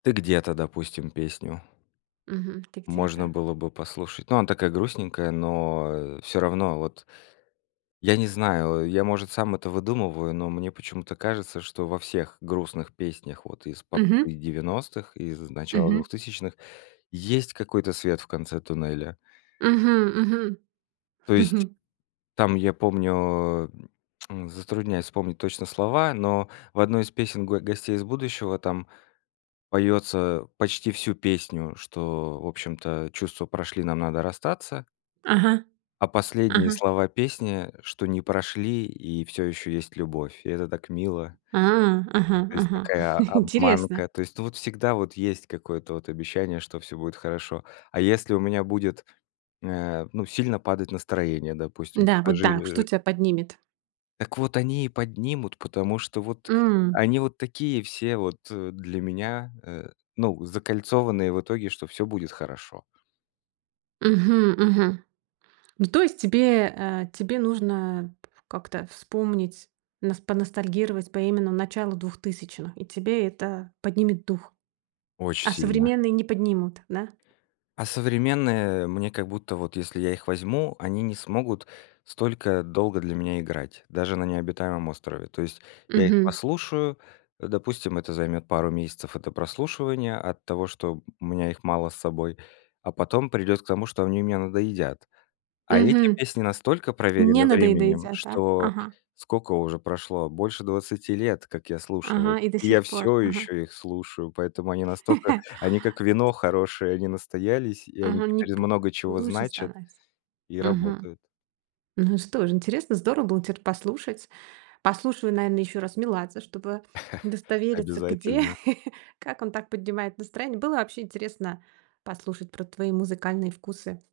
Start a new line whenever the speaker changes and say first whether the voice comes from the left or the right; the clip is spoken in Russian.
left: "Ты где-то", допустим, песню.
right: Мгм. "Ты
left: Можно
right: где-то".
left: было бы послушать. Ну, она такая грустненькая, но, а, всё равно вот. Я не знаю, а, я, может, сам это выдумываю, но мне почему-то кажется, что во всех грустных песнях вот из попсы
right: Мгм.
left: 90-х, и из начала
right: Мгм.
left: 2000-х, есть какой-то свет в конце туннеля.
right: Мгм, мгм.
left: То есть, там я помню, затрудняюсь вспомнить точно слова, но в одной из песен "Го Гостей из будущего" там поётся почти всю песню, что в общем-то чувства прошли, нам надо расстаться.
right: Ага,
left: А последние
right: ага.
left: слова песни, что не прошли и всё ещё есть любовь, и это так мило.
right: А, ага,
left: То есть
right: ага,
left: такая
right: интересно.
left: обманка. То есть ну вот всегда вот есть какое-то вот обещание, что всё будет хорошо. А если у меня будет, э, ну, сильно падать настроение, допустим
right: Да, вот
left: Жи э,
right: да, что
left: жи
right: тя поднимет?
left: Так вот они и поднимут, потому что вот
right: М.
left: они вот такие все вот, э, для меня, э, ну, закольцованные, в итоге, что всё будет хорошо.
right: Мгм, мгм. Ну, то есть тебе, э, тебе нужно как-то вспомнить, нас поностальгировать по именно началу 2000-х. И тебе это поднимет дух.
left: Очень
right: А
left: сильно.
right: современные не поднимут, да?
left: А современные, э, мне, как будто, вот если я их возьму, они не смогут столько долго для меня играть, даже на необитаемом острове. То есть я их
right: Мгм.
left: послушаю, допустим, это займёт пару месяцев это прослушивания, от того, что у меня их мало с собой, а потом придёт к тому, что они мне надоедят. А эти
right: Мгм.
left: песни настолько
right: Не
left: проверены временем,
right: надоедаедят, да,
left: что
right: ага.
left: сколько уже прошло? Больше 20 лет, как я слушал их.
right: Ага, и до
left: И я
right: сих пор.
left: всё
right: Ага.
left: ещё их слушаю, поэтому они настолько они как вино
right: Эти
left: хорошее, они настоялись, и они
right: Ага, не
left: теперь из
right: п
left: много чего
right: лучше
left: значат
right: становится.
left: и
right: Мгм.
left: работают.
right: Ну что же, интересно, здорово было теперь послушать. Послушаю, наверное, ещё раз Меладзе, чтобы удостовериться, где
left: Обязательно.
right: как он так поднимает настроение. Было вообще интересно послушать про твои музыкальные вкусы.